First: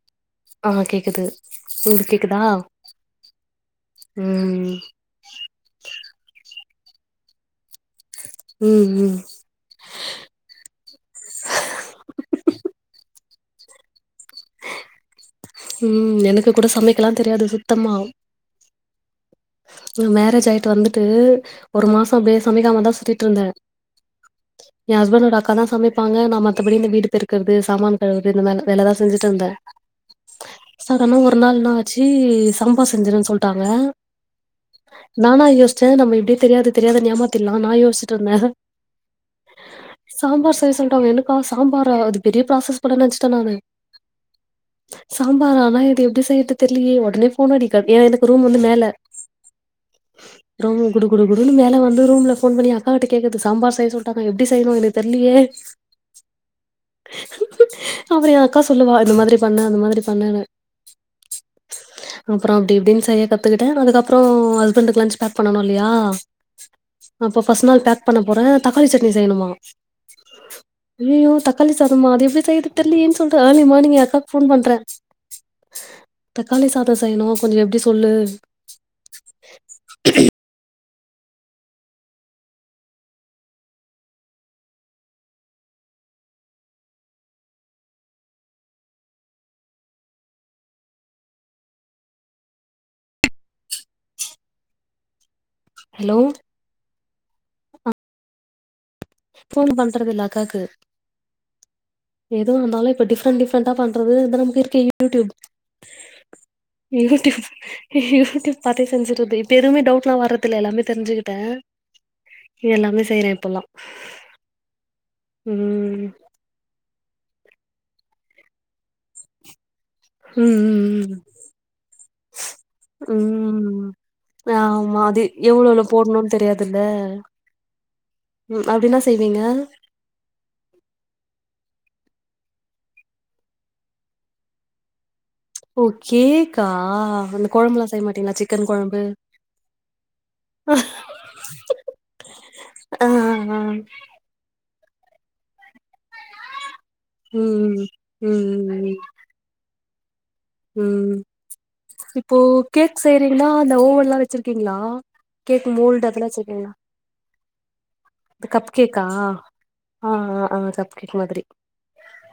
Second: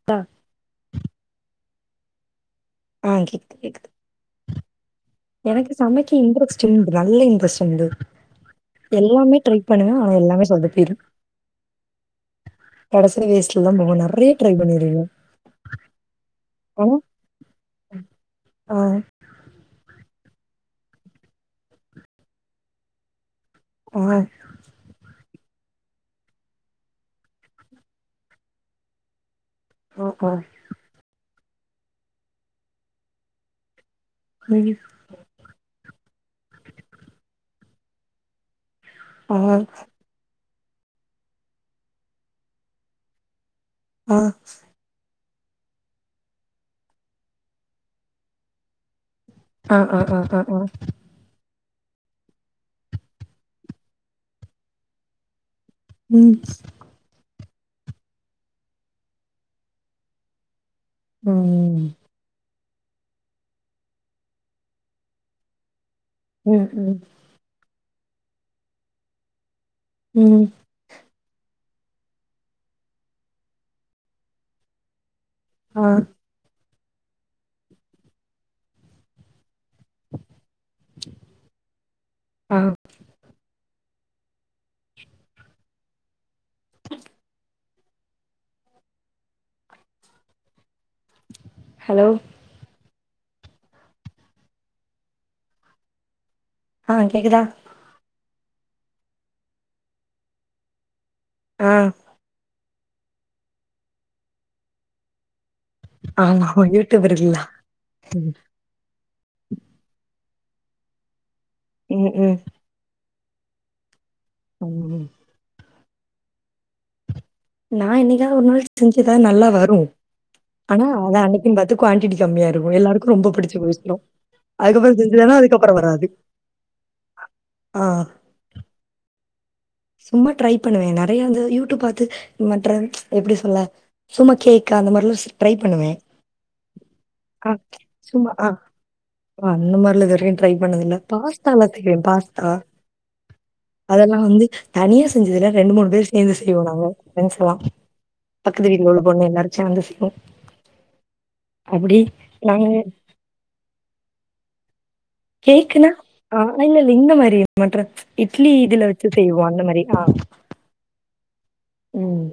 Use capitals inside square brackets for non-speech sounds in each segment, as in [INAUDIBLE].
[UNINTELLIGIBLE] ஆ கேக்குது உங்ளுக்கு கேக்குதா ஆ கேக்குது கேக்குது ம் எனக்கு சமைக்க இன்ட்ரெஸ்ட் உண்டு நல்ல இன்ட்ரெஸ்ட் உண்டு ம் ம் எல்லாமே ட்ரை பண்ணுவே ஆனா எல்லாமே சொதப்பீரு கடைசில வேஸ்ட்ல தா போகு நெறைய்ய ட்ரை பண்ணிருக்கே ம் எனக்கு கூட ஆனா சமைக்கலா தெரியாது சுத்தமா ஆ ம் மேரேஜ் ஆய்ட்டு வந்துட்டு ஒரு மாசோ அப்டியே சமைக்காம தா சுத்திட்ருந்தே [UNINTELLIGIBLE] [INAUDIBLE] எ ஹஸ்பண்ட்டோட அக்கா தா சமைப்பாங்க நா மத்தபடி இந்த வீடு பெருக்றது சாமான் கழுவ்றது இந்த மார் வேல தா செஞ்சுட்டுருந்தே அ அ சடன்னா ஒரு நாள் என்னாச்சு சம்பார் செஞ்சிருன் சொல்ட்டாங்க ம் நானா யோசிச்சே நம்ம இப்டியே தெரியாது தெரியாதுனு ஏமாத்திர்லா நா யோசிச்ட்ருந்தே ஆஹ சாம்பார் செய்ய சொல்ட்டாங்க என்னக்கா சாம்பாரா அது பெரிய ப்ராசஸ் போல நென்ச்சுட்டே நானு ஆ சாம்பாரா ஆனா இது எப்டி செய்யறது தெர்லியே உடனே ஃபோன் அடி க எ எனக்கு ரூம் வந்து மேல ஆ ஆ ஆ ஆ ஆ ரூம் குடு குடு குடுன்னு மேல வந்து ரூம்ல ஃபோன் பண்ணி எ அக்கா கிட்ட கேக்றது சாம்பார் செய்ய சொல்ட்டாக்கா எப்டி செய்யணு எனக்கு தெர்லியே ம் அப்றோ எ அக்கா சொல்லுவா இந்த மாதிரி பண்ணு அந்த மாதிரி பண்ணுனு ம் அப்றோ அப்டி இப்டின் செய்ய கத்துக்கிட்டே அதுக்கப்றோ ஹஸ்பண்டுக்கு லஞ்ச் பேக் பண்ணனு இல்லயா ம் ம் அப்போ ஃபஸ்ட் நாள் பேக் பண்ண போறே தக்காளி சட்னி செய்யணுமா ம் அய்யய்யோ தக்காளி சாதமா அது எப்டி செய்றது தெர்லயேன் சொல்ட்டு ஏர்லிமானிங் எ அக்காக்கு ஃபோன் பண்றே ஆ தக்காளி சாத செய்யணு கொஞ்ச எப்டி சொல்லு ஆ ஹலோ ஹலோ ஆஹ் கேக்குதா ஃபோன் பண்றது இல்ல அக்காக்கு ஆ எதுவு வந்தாலே இப்ப டிஃப்ரெண்ட் டிஃப்ரெண்டா பண்றது அதா நமக்கு இருக்கே யூ டியூப் ஆமா இருக்குல்ல யூடியூப் யூடியூப் பாத்தே செஞ்சுறது இப்ப எதுமே டவுட் எல்லா வர்றதுல்ல எல்லாமே தெரிஞ்சுக்கிட்டே ம் ம் இ எல்லாமே செய்றே இப்போல்லா அம் ஹூம் ம் நா என்னிகாவது ஒரு நாள் செஞ்சிதா நல்லா வரு ஆனா ம் ம் அத அன்னைக்குன்னு பாத்து குவான்ட்டி கம்மியா இருக்கு எல்லாருக்கு ரொம்ப பிடிச்சு ம் போயிரு. அதுக்கப்புறம் ஆமா அது செஞ்சதுன்னா, எவ்ளோ அதுக்கப்புறம் எவ்ளோ வராது. போடணுனு தெரியாதுல்ல ஆ ம் அப்டி என்னா செய்வீங்க சும்மா ட்ரை பண்ணுவே நெறைய வந்து யூடியூப் பாத்து மற்ற எப்டி சொல்ல சும்மா கேக் அந்த மாரிலா செய் ஓ கேக்கா ஆ இந்த கொழம்புல்லா செய்ய சும்மா மாட்டீங்களா ஆ சிக்கன் கொழம்பு அந்த மாரில இதுவரையு ட்ரை பண்ணதுல்ல பாஸ்தா எல்லா தெரியு பாஸ்தா ஆ ஆ அதெல்லா வந்து தனியா செஞ்சதுல்ல ரெண்டு மூணு பேர் சேந்து செய்வோ நாங்க ஃபிரெண்ட்ஸ்ல்லா ம் பக்கத்து வீட்டு ம் ம் உள்ள பொண்ணு எல்லாரு சேந்து செய்வோ ம் இப்போ நாங்க கேக் செய்யறீங்கன்னா அந்த ஓவன்லா வச்சிருக்கீங்களா கேக் கேக்குனா மோல்டு அதெல்லா ஆ வச்சிருக்கீங்களா இல்ல இல்ல இந்த மாரி மற்ற இந்த இட்லி கப் இதுல வச்சு கேக்கா செய்வோ அந்த மாரி தே ஆ ஆ கப் கேக் மாதிரி ம்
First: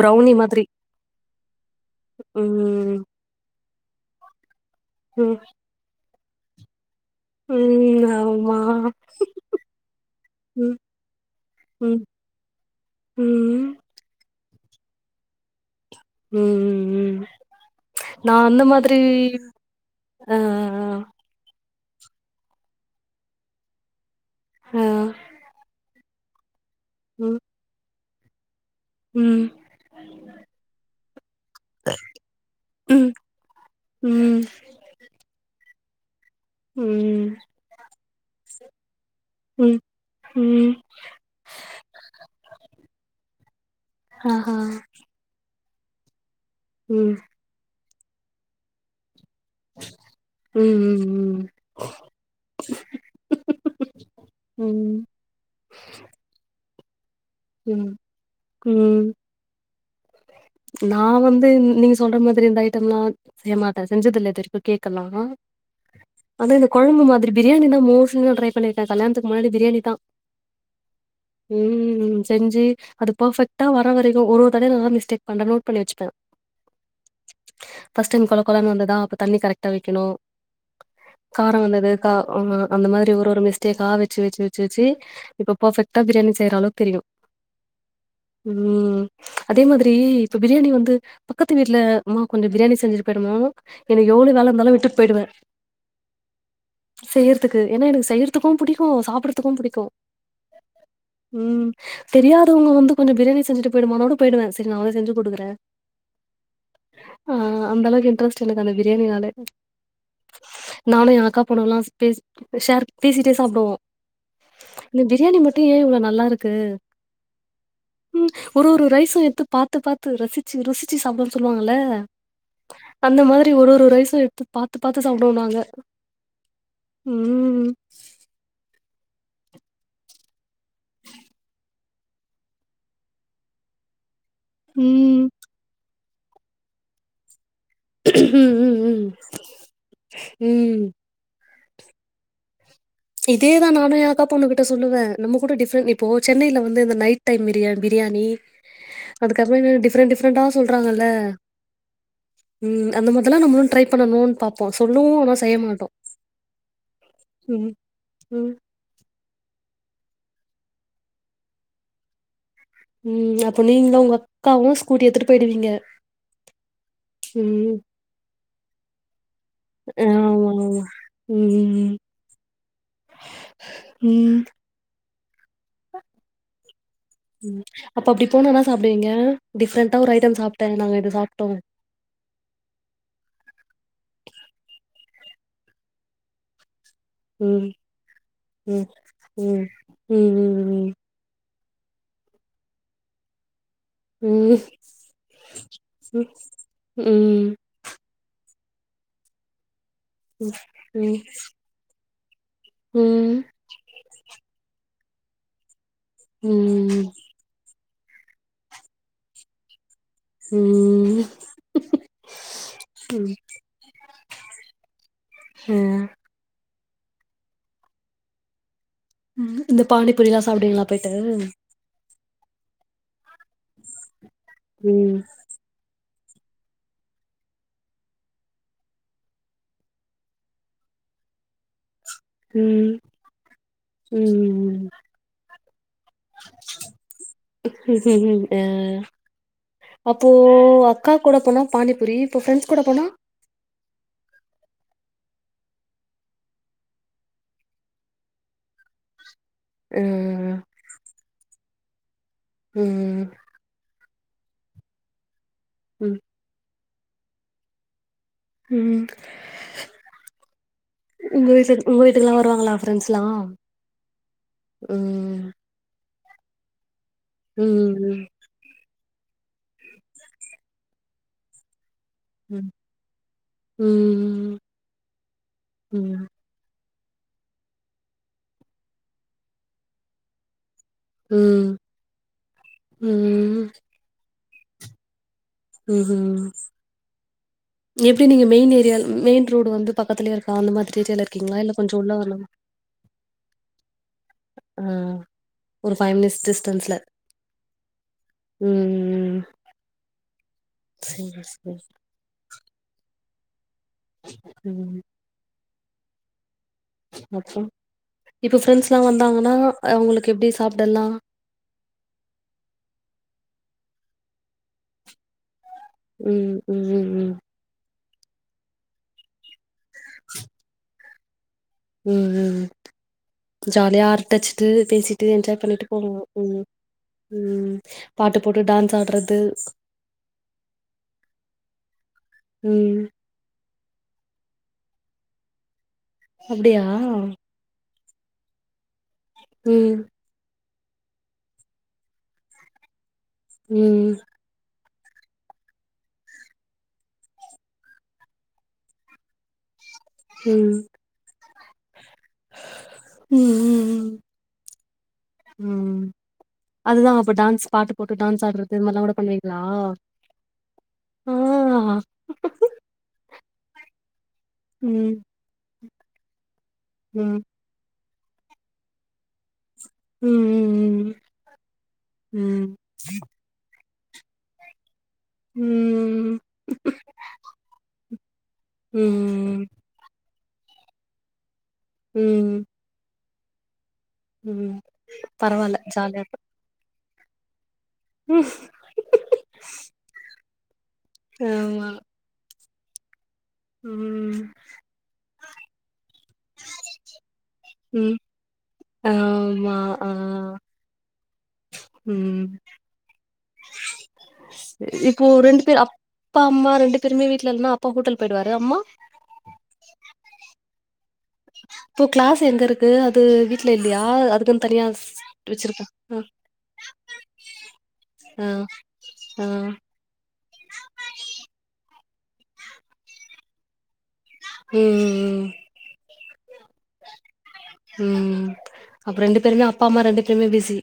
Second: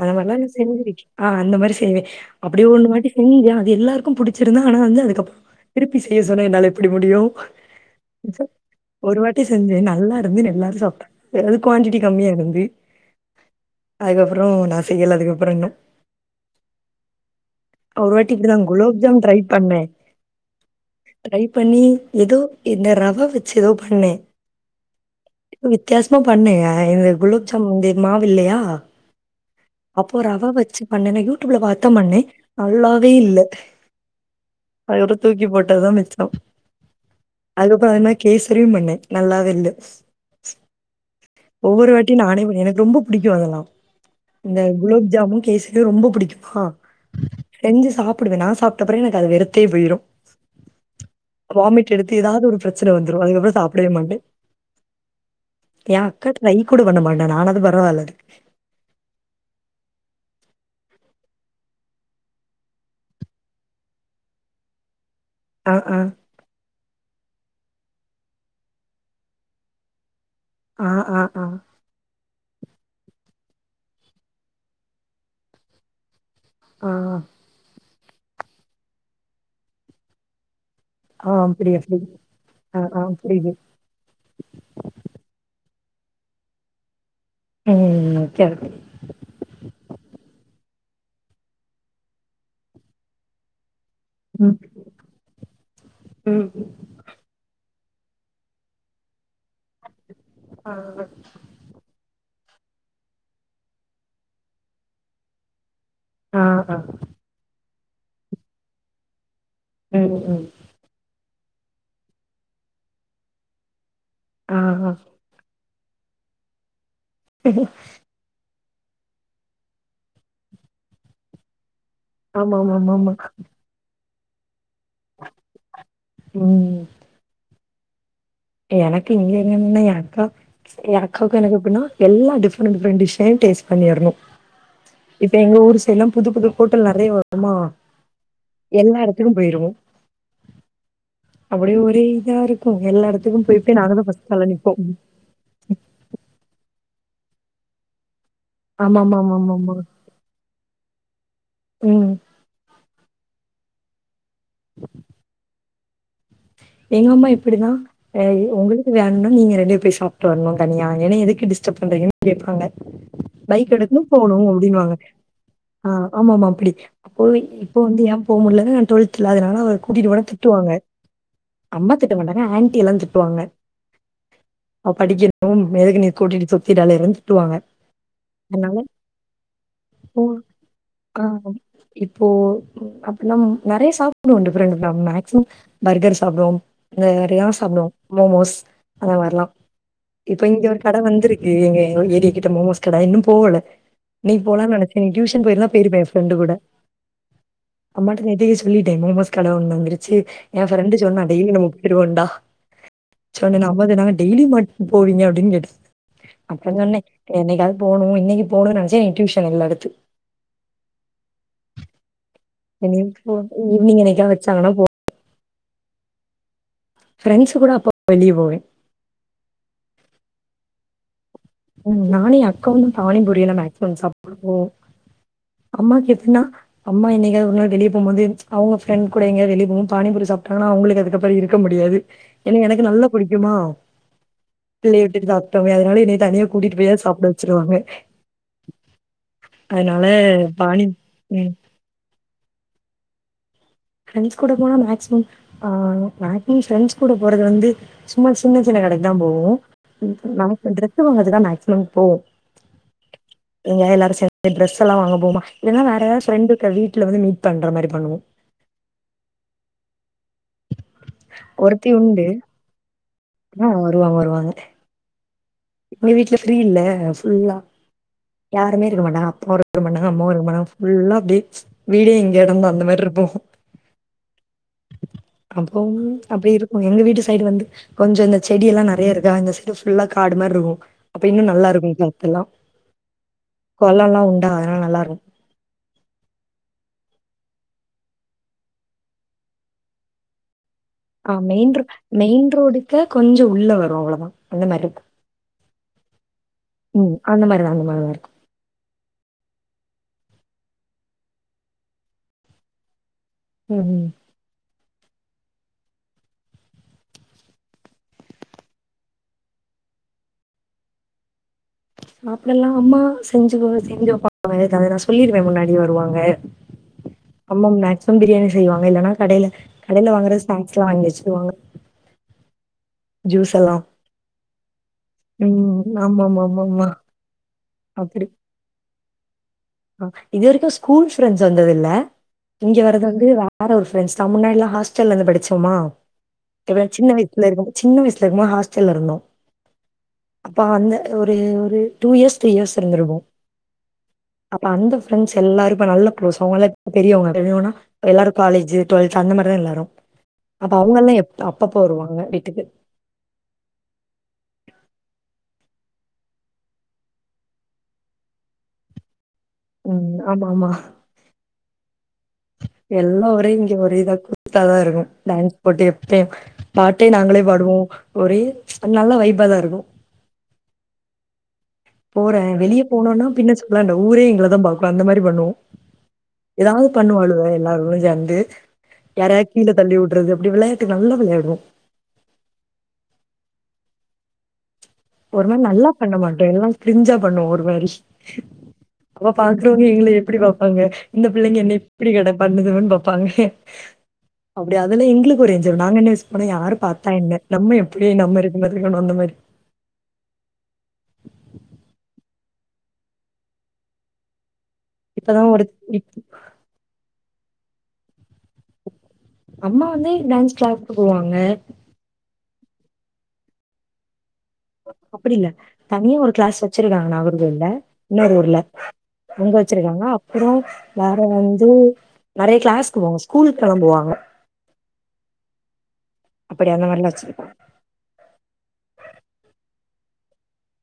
அத மாரிலா நா மாதிரி செஞ் ஆ அந்த மாரி செய்வேன் அப்டியே ஒண்ணு ம் மாட்டி செஞ்சேன் அது எல்லாருக்கு புடிச்சிருந்தா ஆனா வந்து அதுக்கப்பறோ ம் திருப்பி செய்ய சொன்ன என்னால எப்டி முடியு ம் திஸா ஆமா ஒரு வாட்டி செஞ்சேன் நல்லா இருந்து எல்லாரு ம் சாப்டாங்க பெறவு குவான்டிட்டி ம் கம்மியா இருந்து ம் அதுக்கப்பறோ நா செய்யல அதுக்கப்பறோ இன்னு ம் ம் ம் ஒரு வாட்டி நா அந்த இப்படிதான் மாதிரி குலோப் ஜாம் ட்ரை பண்ணேன். அ அ அ ட்ரை பண்ணி எதோ இந்த ரவ வச்சு எதோ பண்ணே ஆ தூங்கித் வித்தியாசமா பண்ணேங்க இந்த குலாப் ஜாமுன் இந்த மாவு இல்லையா உம் அப்போ ரவ வச்சு பண்ணணே யூடியூப்ல பாத்த பண்ணே ம் நல்லாவே இல்ல ம் அதோட தூக்கி போட்டது தா மிச்சோ ம் அதுக்கப்பறோ நா கேசரியு பண்ணே நல்லாவே இல்ல உம் ஒவ்வொரு வாட்டியு நானே பண்ணே எனக்கு ரொம்ப பிடிக்கு அதெல்லா ஆஹா இந்த குலாப்ஜாமு கேச ரியு ரொம்ப பிடிக்குமா ம் செஞ்சு சாப்புடுவே நா சாப்ட்டப்பிறகு எனக்கது வெறு த்தேபோயிரு ம் ம் வாமிட் எடுத்து எதாவது ஒரு பிரச்சன வந்துரு அதுக்கப்றோ சாப்டவே மாட்டே ம் எ அக்கா ட்ரை கூட பண்ண மாட்டா நானாத் ம் ம் நா வந்து நீங்க சொல்ற மாதிரி இந்த ஐட்டம்லா செய்ய மாட்டே செஞ்சதில்ல இதுவரைக்கு கேக்கெல்லா ஆ ஆ அந்த இந்த கொழம்புமாதிரி பிரியாணி நா மோஸ்ட்லி நா ட்ரை பண்ணிருக்கே கல்யாணத்துக்கு முன்னாடி பிரியாணிதா ஆ, ஆ, ஆ, ம் செஞ்சு அது ஃபெர்ஃபெக்ட்டா வர வரைக்கு ஒரு ஒரு தட நா எதா மிஸ்டேக் பண்ற நோட் பண்ணி வச்சுப்பே ஆ ஃபர்ஸ்ட் டைம் கொழ கொழனு வந்ததா அப்ப தண்ணி கரெட்டா வெக்கணு ஆ, காரோ புரியுது, வந்தது புரியுது. கா [UNINTELLIGIBLE] ஆ, அந்த ஆ, மாரி ஒரு ஒரு புரியுது. மிஸ்டேக்கா வெச்சு வெச்சு வெச் சுச்சு இப்ப ஃபெர்ஃபெக்ட்டா பிரியாணி செய்ற அளவ் தெரியு ம். Okay, okay. ம் அதே மாதிரி இப்ப பிரியாணி வந்து பக்கத்து வீட்டுலமா கொஞ்சோ பிரியாணி செஞ்சுட்டு போயிடுமா எனக்கு எவ்ளோ வேல ம், இந்தாலு விட்டுட் போய்டுவே ம். செய்யறத்துக்கு ஏன்னா எனக்கு செய்யறத்துக்கும் புடிக்கு சாப்பட்றத்துக்கு புடிக்கும் ஆ, ம் தெரியாதவங்க வந்து கொஞ்சோ பிரியாணி செஞ்சுட்டு போயிடும்மானோடு போயிடுவே சரி நா வந்து செஞ்சு குடுக்றே ஆ ஆ ஆ அந்த அளவுக்கு இன்ட்ரஸ்ட் எனக்கு அந்த பிரியாணினாலே ம் ம் நானு எ அக்கா பொண்ணுங்கல்லா ஷ் பேஷ் ஷேர் பேசிட்டே சாப்டுவோ ஆ, ஆ. இந்த பிரியாணி மட்டு ஏன் இவ்ளோ நல்லாருக்கு [UNINTELLIGIBLE] ம் ஒரு ஒரு ரைஸு எட்த்து பாத்து பாத்து ரசிச்சு ருசிச்சு சாப்டனு சொல்வாங்கல்ல ஆமாமாமாமா. அந்த மாதிரி ஒரு ஒரு ரைசு எட்த்து பா த்து பாத்து சாப்டுவோ நாங்க ம். ம் எனக்கு இங்க இன்னு எ அக்கா எ அக்காவுக்கு எனக்கு எப்ன்னா எல்லா டிஃப்ரெண்ட் டிஃரெண்ட் டிஷ்ஷையு டேஸ்ட் பண்ணிறணு ம். இப்ப எங்க ஊரு எல்லா புது புது ஹோட்டல் நெறைய வருமா ம். ம். எல்லா ம். எடத்துக்கு போயிருவோ ம். அப்டி ஒரே இதா இருக்கு எல்லா எட இதேதா நானு எ அக்கா பொண்ணு கிட்ட சொல்லுவே நம்ம கூட டிஃப்ரெண்ட் இப்போ சென்னைல வந்து இந்த நைட் டைம் பிரியாண் பிரியாணி அது ஆமாமாமாமாமா [UNINTELLIGIBLE] டிஃப்ரென்ட் டி ஃப்ரண்டா சொல்றாங்கல்ல ம் ம் அந்த மாதுலா நம்முளு ட்ரை பண்ணனு பாப்போ சொல்லுவோ ஆனா செய்ய மாட்டோ எங்கம்மா இப்டிதா ம் எ இ ம் ஒங்ளு வேணுன்னா நீங்க ரெண்டு போ் சாப்ட்டு வரனு தனியா என்னய எதுக்கு டிஸ்டப் பண்றீங்க கேப்பாங்க ம் அப்ப பைக் நீங்களு எடுக்னு உங்க போணு அக்காவு அப்டின்வாங்க ஸ்கூட்டி எடுத்துட்டு போயிடுவீங்க ஆ ஆம்மாமா அப்பிடி அப்போது ம் இப்போ வந்து ஏ போ முல்லன்னு டுவல்த்ல அதுனால அவள கூட்டிட்டு போனா ஆமா திட்டுவாங்க ஆமா ம் அம்மா திட்ட மாட்டாங்க ஆண்ட்டி எல்லா திட்டுவாங்க ம் அவ படிக்கி [UNINTELLIGIBLE] எதுக் நீ கூட்டிட்டு சுத்திட்டு அலையறேன் திட்டுவாங்க அதனால டிஃப்ரண்டா ஒரு இப்போ ஐட்டம் சாப்ட்ட நாங்க இது ஆ சாப்ட்டோ இப்போ அப்டினா நெறைய சாப்டுவோ டிஃபரண்ட் [UNINTELLIGIBLE] மேக்ஸிமம் பர்கர் சாப்டுவோ இங்க நெறையா ம் சாப்டுவோ மோமோஸ் ம் அந்த மாரிலா ம் ம் இப்போ ம் இங்க ஒரு கட வந்திருக் எங்க ஏரியா கிட்ட மோமோஸ் கட இன்னு போகல இன்னைக் ம் ம் போலான் நெனச்சே நீ டியூஷன் போயிருந்தா போயிருப்பே எ ஃப்ரெண்டு கூட ம் அம்மாட்ட நேத்தே சொல்லிட்டே மோமோஸ் கட ஒன்னு வந்துருச்சி எ ஃப்ரண்டு ம் மொக்கிருவோண்டா சொன்னனா அம்மா சொன்னாங்க டெய்லி மாட் போவீங்க அப்டின் கேட்டாங்க அப்ற சொன்னே ம் என்னைக்காவது போனு இன்னைக்கு போணுன் நெனச்சே டியூஷன் இல்ல அடுத்து ம் எங்கியு ம் போனு ஈவ்னிங் என்னைக்கா வெச்சாங்கனா போ ம் ஃப்ரெண்ட்ஸ் கூட அப்பப் வெளிய போவே ம் இந்த பானி பூரிலா சாப்டுவீங்களா போய்ட்டு ம் நானு எ அக்காவு தா பானி பூரி எல்லா மேக்சிமம் சாப்புடுவோ ம் அம்மாக்கு எதுனா அம்மா என்னைக்காவது ஒரு நாள் வெளிய போ மோது அவுங்க ஃப்ரெண் கூட எங்கயா வெளிய போவு பானி பூரி சாப்டாங்கனா அவுங்களுக்கு அதுக்கப்புற இருக் க்க முடியாது என்னைய எனக்கு ம் நல்லா புடிக்குமா ம் பிள்ளைய விட்டுட்டு சாப்டமே அதனால என்னைய தனியா கூட்டிட்டு போயாவது சாப்ட வச்சிருவாங்க ம்ஹ்ஹ்ம் அ அதனால அப்போ பானி அக்கா கூட ம் போனா பானிபூரி இப்போ ஃப்ரெண்ட்ஸ் கூட போனா ஃப்ரெண்ட்ஸ் கூட போனா மேக்சிமம் அ மேக்சிமம் ஃப்ரெண்ட்ஸ் கூட போறது வந்து சும்மா சின்ன சின்ன கடைக்குதா போவோ அ நமக்கு டிரஸ் வங்கறது தா மேக்சிமம் போவோ ம் இங்க எல்லாரு சேந்து டிரஸ் எல்லா வாங்க போவமா இல்லனா வேற ம் ஃப்ரெண்டு இருக்க வீட்ல வந்து மீட் பண்ற மாரி பண்ணுவோ ம் உங்க வீட்டு சைடு ஒருத்தி உங்க உண்டு வீட்டுக்குலா வருவாங்களா ஃப்ரெண்ட்ஸ்லா ம் ஆ வருவாங்க வருவாங்க எங்க வீட்ல ஃப்ரீ இல்ல ஃபுல் ம் ம் யாருமே இருக்க மாட்டாங்க அப்பாவு இருக்க மாட்டாங்க அம்மாவு இருக்க மாட்டாங்க ஃபுல்லா அப்டே வீடே எங் எடம்பு ம் அந்த மார் இருப்போ ம் அப்போ ம் அப்டி இரு எங்க வீட்டு சைடு வந்து கொஞ்சோ இந்த செடி எல்லா நெறைய இருக்கா இந்த சைடு ஃபுல்லா காடு மாரி இருக்கு அப்ப இன்னு நல்லா ம் இருக்கு கர்த்தெல்லா ம் கொல்லலா உண்டா அதனால நல்லா இருக்கு ம் ஹிம் எப்டி நீங்க மெயின் ஏரியா மெயின் ரோடு் வந்து பக்கத்துலயே இருக்கா அந்த மாதிரி ஏரியால ஆ இருக்கீங்ளா மெயின் இல்ல ரோ கொஞ்சோ உள்ள மெயின் வரணுமா ரோடுக்கு கொஞ்சோ உள்ள வரு அவ்ளோதா அந்த மாரி அ இருக்கு ஒரு ஃபைவ் மினிட்ஸ் டிஸ்டன்ஸ்ல ம் அந்த மாரிதா அந்த மாரிதா இருக்கு ம் சேரி சேரி ம் ஹூ ம் அப்றோ இப்ப ஃப்ரெண்ட்ஸ்லா வந்தாங்கனா அவுங்களுக்கு எப்டி சாப்டலா சாப்டெல்லா அம்மா செஞ்சி கோ செஞ்சி வெப்பாங்க நம்ம எதா தேவையாதா சொல்லிருவே முன்னாடி வருவாங் ம் ம் ம், அம்மா மேக்சிமம் பிரியாணி செய்வாங்க இல்லனா கடையில கடையில வாங்குற ஸ்நாக்ஸ்லா வாங்கி வச்சிருவாங்க ம் ம் ஜூஸ் எல்லா ஜாலியா அரட்டச்சிட்டு பேசிட்டு என்ஜாய் பண்ணிட்டு ம் போவோங்கோ ம் ஆமாமாமாமா ம் பாட்டு போட்டு டான்ஸ் ஆட்றது அ இது வரைக்கு ஸ்கூல் ஃப்ரெண்ட்ஸ் வந்ததில்ல இங்க ம். வரது வந்து வேற ஒரு ஃப்ரெண்டஸ் தா முன்னாடிலா ஹாஸ்டல்லந்து படிச்சமா அப்டியா? எவ்ள சின்ன வயசுல இருக்க போ சின்ன வயசுல இருக்க போ ஹாஸ்டல்ல இருந்தோ ம் அப்ப அந்த ஒரு ஒரு டூ இயர்ஸ் த்ரீ இயர்ஸ் இருந்துருவோ ம் அப்ப அந்த ஃப்ரெண்ட்ஸ் எல்லாரு இப்ப நல்ல க்ளோஸ் அவுங்களா இப் பெரியவங்க பெரியவங்கனா எல்லாரு காலேஜி டுவெல்த் அந்த மாரிதா எல்லாரு அப்ப ம், அவுங்க எல்லா எப் அப்பப்ப வருவாங்க வீட்டுக்கு ம் ம் ம் ம் அதுதா அப்ப டான்ஸ் பாட்டு போட்டு டான்ஸ் ஆடுறது இது மார்லா கூட பண்ணுவீங் லா ம். ஆமாமா. ஆ எல்லா ஒரே இங்க ஒரே இதா கூ த்தாதா இருக்கு ம், டான்ஸ் போட்டு எப்பயு பாட்டே ம், நாங்களே பாடுவோ ஒரே நல்ல வைபா தா இருக்கு ம் ம் ம் போறே ம், வெளிய போனோனா பின் எச் பிளாண்ட் ஊரே எங்கள தா பாக்கு ப்ப அந்த மாரி பண்ணுவோ ம். ஏதாவது பண்ணுவோ எல்லாரு கூடையு சேந்து யாரா ம், கீழ தள்ளி வுட்றது அப்டி வெளையாட்டு நல்லா வெளையாடுவோ ம் ம் ஒரு மாரி பரவால்ல நல்லா பண்ண ஜாலியா மாட்டோ எல்லா கிரிஞ்சா பண்ணுவோ ஒரு மாரி ம் அப்ப பாக்குறவங்க எங்கள எப்டி பாப்பாங்க இந்த பிள்ளைங்க என்ன ஆமா. இப்பிடி கட பண்ணுதுங்கன் பாப்பாங்க ம் அப்டி அதெல்லா எங்களுக்கு ஒரு என்ஜாய் இப்ப நாங்க என்ன யோசிப்போனா யாரு பாத்தா என்ன நம்ம ம். எப்டி நம்ம இருக்க மாதிரி பண்ணுவோ அந்த மாரி ஆமா ஆ ம் இப்போ இப்பதான் ரெண்டு ஒரு பேர் இப் அப்பா அம்மா ரெண்டு பேருமே வீட்ல இருந்தோ அப்பா ஹோட்டல் போய்டுவாரு அம்மா அம்மா வந்து டான்ஸ் கிளாஸ்க்கு போவாங்க இப்போ கிளாஸ் எங்க இருக்கு அது வீட்ல இல்லையா அதுக்கு அப்டி இல்ல தனியா ஒரு கிளாஸ் வச்சிருக்காங்க நாகர் கோவில்ல இன்னொரு அ, ஊர்ல அ. அங்க வச்சிருக்காங்க அப்றோ வேற வந்து நெறைய கிளாஸ்க்கு போவாங்க ஸ்கூலுக்கு கெளம்புவாங்க ம் ம் ம் அப்டி அந்த மார்லா வச்சிருப்பாங் ம் அப்ப ரெண்டு பேருமே அப்பா அம்மா ரெண்டு பேருமே பிஸி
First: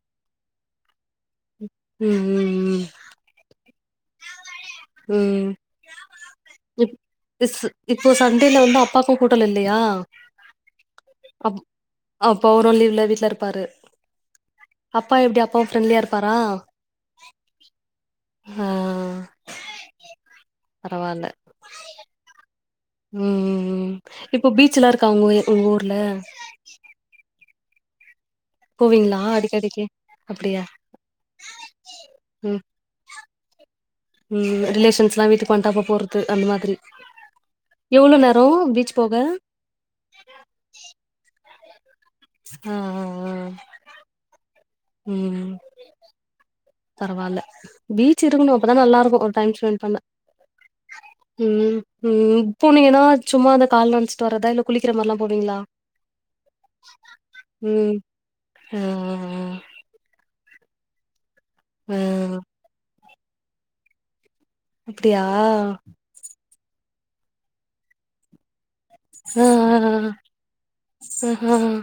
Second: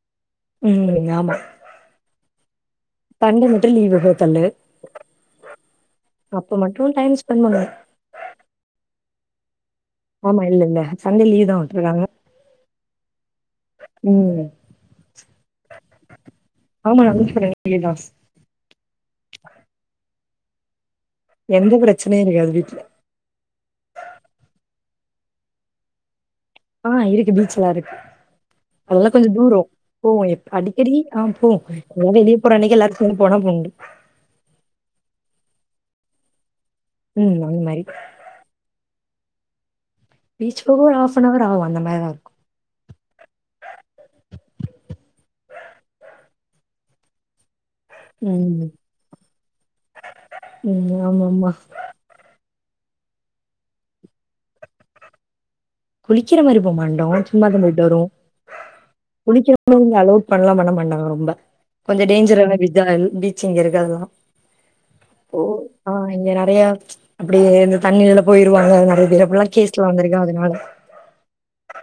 ம் ஆமா ம் ம் ம் சண்டே மட்டு லீவு ஹோட்டல்லு ம், ம். அப்ப மட்டு இப் டைம் ஸ்பெண் இஸ் பண்ணுவே இப்போ சண்டேல வந்து அப்பாக்கு ஹோட்டல் இல்லையா ஆமா இல்ல இல்ல சண்டே லீவ் தா அப் விட்ருக்காங்க அப்ப அவரும் லீவ்ல வீட்ல இருப்பாரு ம். அப்பா எப்படி அப்பா ஃப்ரெண்ட்லியா இருப்பாரா ஆமா நல்ல ஃப்ரண்ட்லிதா ம் பரவால்ல எந்த பிரச்சனையு இருக்காது வீட்ல ம் ம் ம் இப்போ பீச்ச எல்லா இருக்கா உங்க உங்க ஊர்ல ஆ இருக்கு பீச்செல்லா இருக்கு போவீங்களா தூரோ அடிக்கடிக்கு போவோ எ அப்டியா அடிக்கடி ஆ போவோ எல்லா வெளியே போற ம் அன்னைக்கு எல்லாருக்கு ஒ போனா போண்டு ம் ரிலேஷன்ஸ்லா வீட்டுக்கு வண்டாப்பா போறது அந்த மாதிரி ம் அந்த மாரி போம் பீச் போக பீச்ச போக ஒரு ஹாஃப் அன் அவர் ஆகு அந்த மாரி தா ம் ம் ம் ம் பரவால்ல பீச் இருக்கணு ம். அப்பதா நல்லாருக்கு ஒரு டைம் ஸ்பெண்ட் பண்ண ம். ஆமாமா. ம் ம் இப்ப நீங்க ஏன்னா சும்மா அந்த கால் நனச்சிட்டு வர்றதா இல்ல குளிக்கிற மாரிலா போவீங்களா குளிக்கிற மாரி போமாடோ சும்மா தா போயிட்டு ம் வருவோ ஆ ஆ குளிக்கிற [INAUDIBLE] ஓர் அளவுக் பண்ணலா பண்ண மாட்டாங்க ரொம்ப ஆ கொஞ்ச ஆ டேஞ்சரான விஜா பீச்சிங் இருக்கு அதெல்லா அப்டியா ஓ ஆ இங்க நெறைய அப்படி இந்த தண்ணில போயிருவாங்க நெறைய ப்படல்லா கேஸ்ல வந்திருக்கா அதனால ம் ம்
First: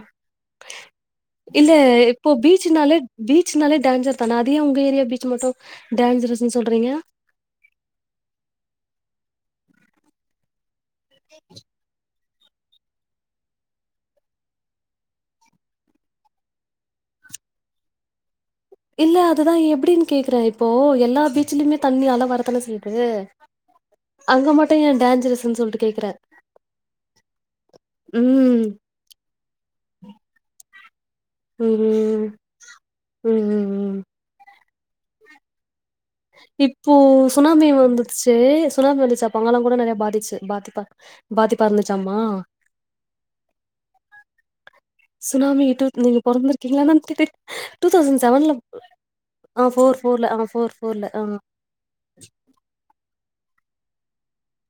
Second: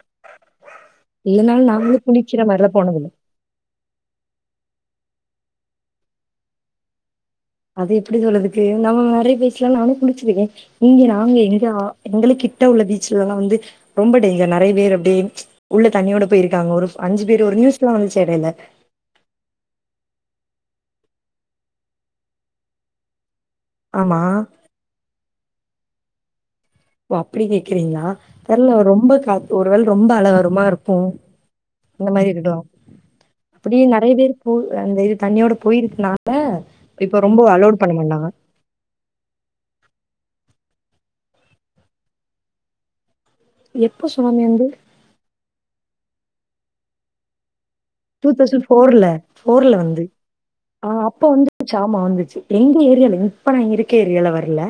இல்ல இல்லனாலும் நாங்களும் இப்போ குளிக்கிற மாரிலாம் பீச்சனால போனதில்ல. பீச் னாலே டேஞ்சர் தான அதே உங்க ஏரியா பீச் மட்டு டேஞ்சரஸ் சொல்றீங்க அது எப்படி சொல்லறதுக்கு நம்ம நெறைய பேசலா நானு புடிச்சிருக்கே இங்க நாங்க எங்க எங்களுக்கு கிட்ட உள்ள பீச்சலல்லா வந்து ரொம்ப டேஞ்சர் நெறைய பேர் அப்டியே உள்ள தண்ணியோட போயிருக்காங்க ஒரு அஞ்சு பேர் ஒரு நியூஸ் எல்லா வந்துச்சே எடையில இல்ல அதுதா எப்டின்னு கேக்குறே இப்போ எல்லா பீச்சலயுமே தண்ணி அல வரத்தான செய்யுது ஆமா அங்க மட்டு ஏ டேஞ்சரஸ்ன்னு சொல்ட்டு கேக்குற ஓ அப்படி கேக்குறீங்களா தெர்ல ரொம்ப காத் ஒரு வேள ரொம்ப அலவருமா இருக்கு ம் இந்த மாரி ம் இருகட்டு ம் அப்படியே ம் நெறைய பேர் போ அந்த இது தண்ணியோட போயிருக்குனா இப்போ இப்ப ரொம்ப சுனாமி அலோட் பண்ண மாட்டாங்க வந்துச்சே சுனாமி வந்துச்சு அப்பங்காலா கூட நெறைய பாதிச்சு பாதிப்பா பாதிப்பா இருந்துச்சாமா எப்போ சுனாமி வந்து சுனாமி நீங்க [UNINTELLIGIBLE] பொறந்திருக்கீங்களா என்னான்னு தெரி டூ தௌசண்ட் செவன்ல ஆ போர் போர்ல ஆ போர் போர்ல ஆ ஆமா வந்துச்சு எங்க ஏரியால இப்ப நா இருக்க ஏரியால வரல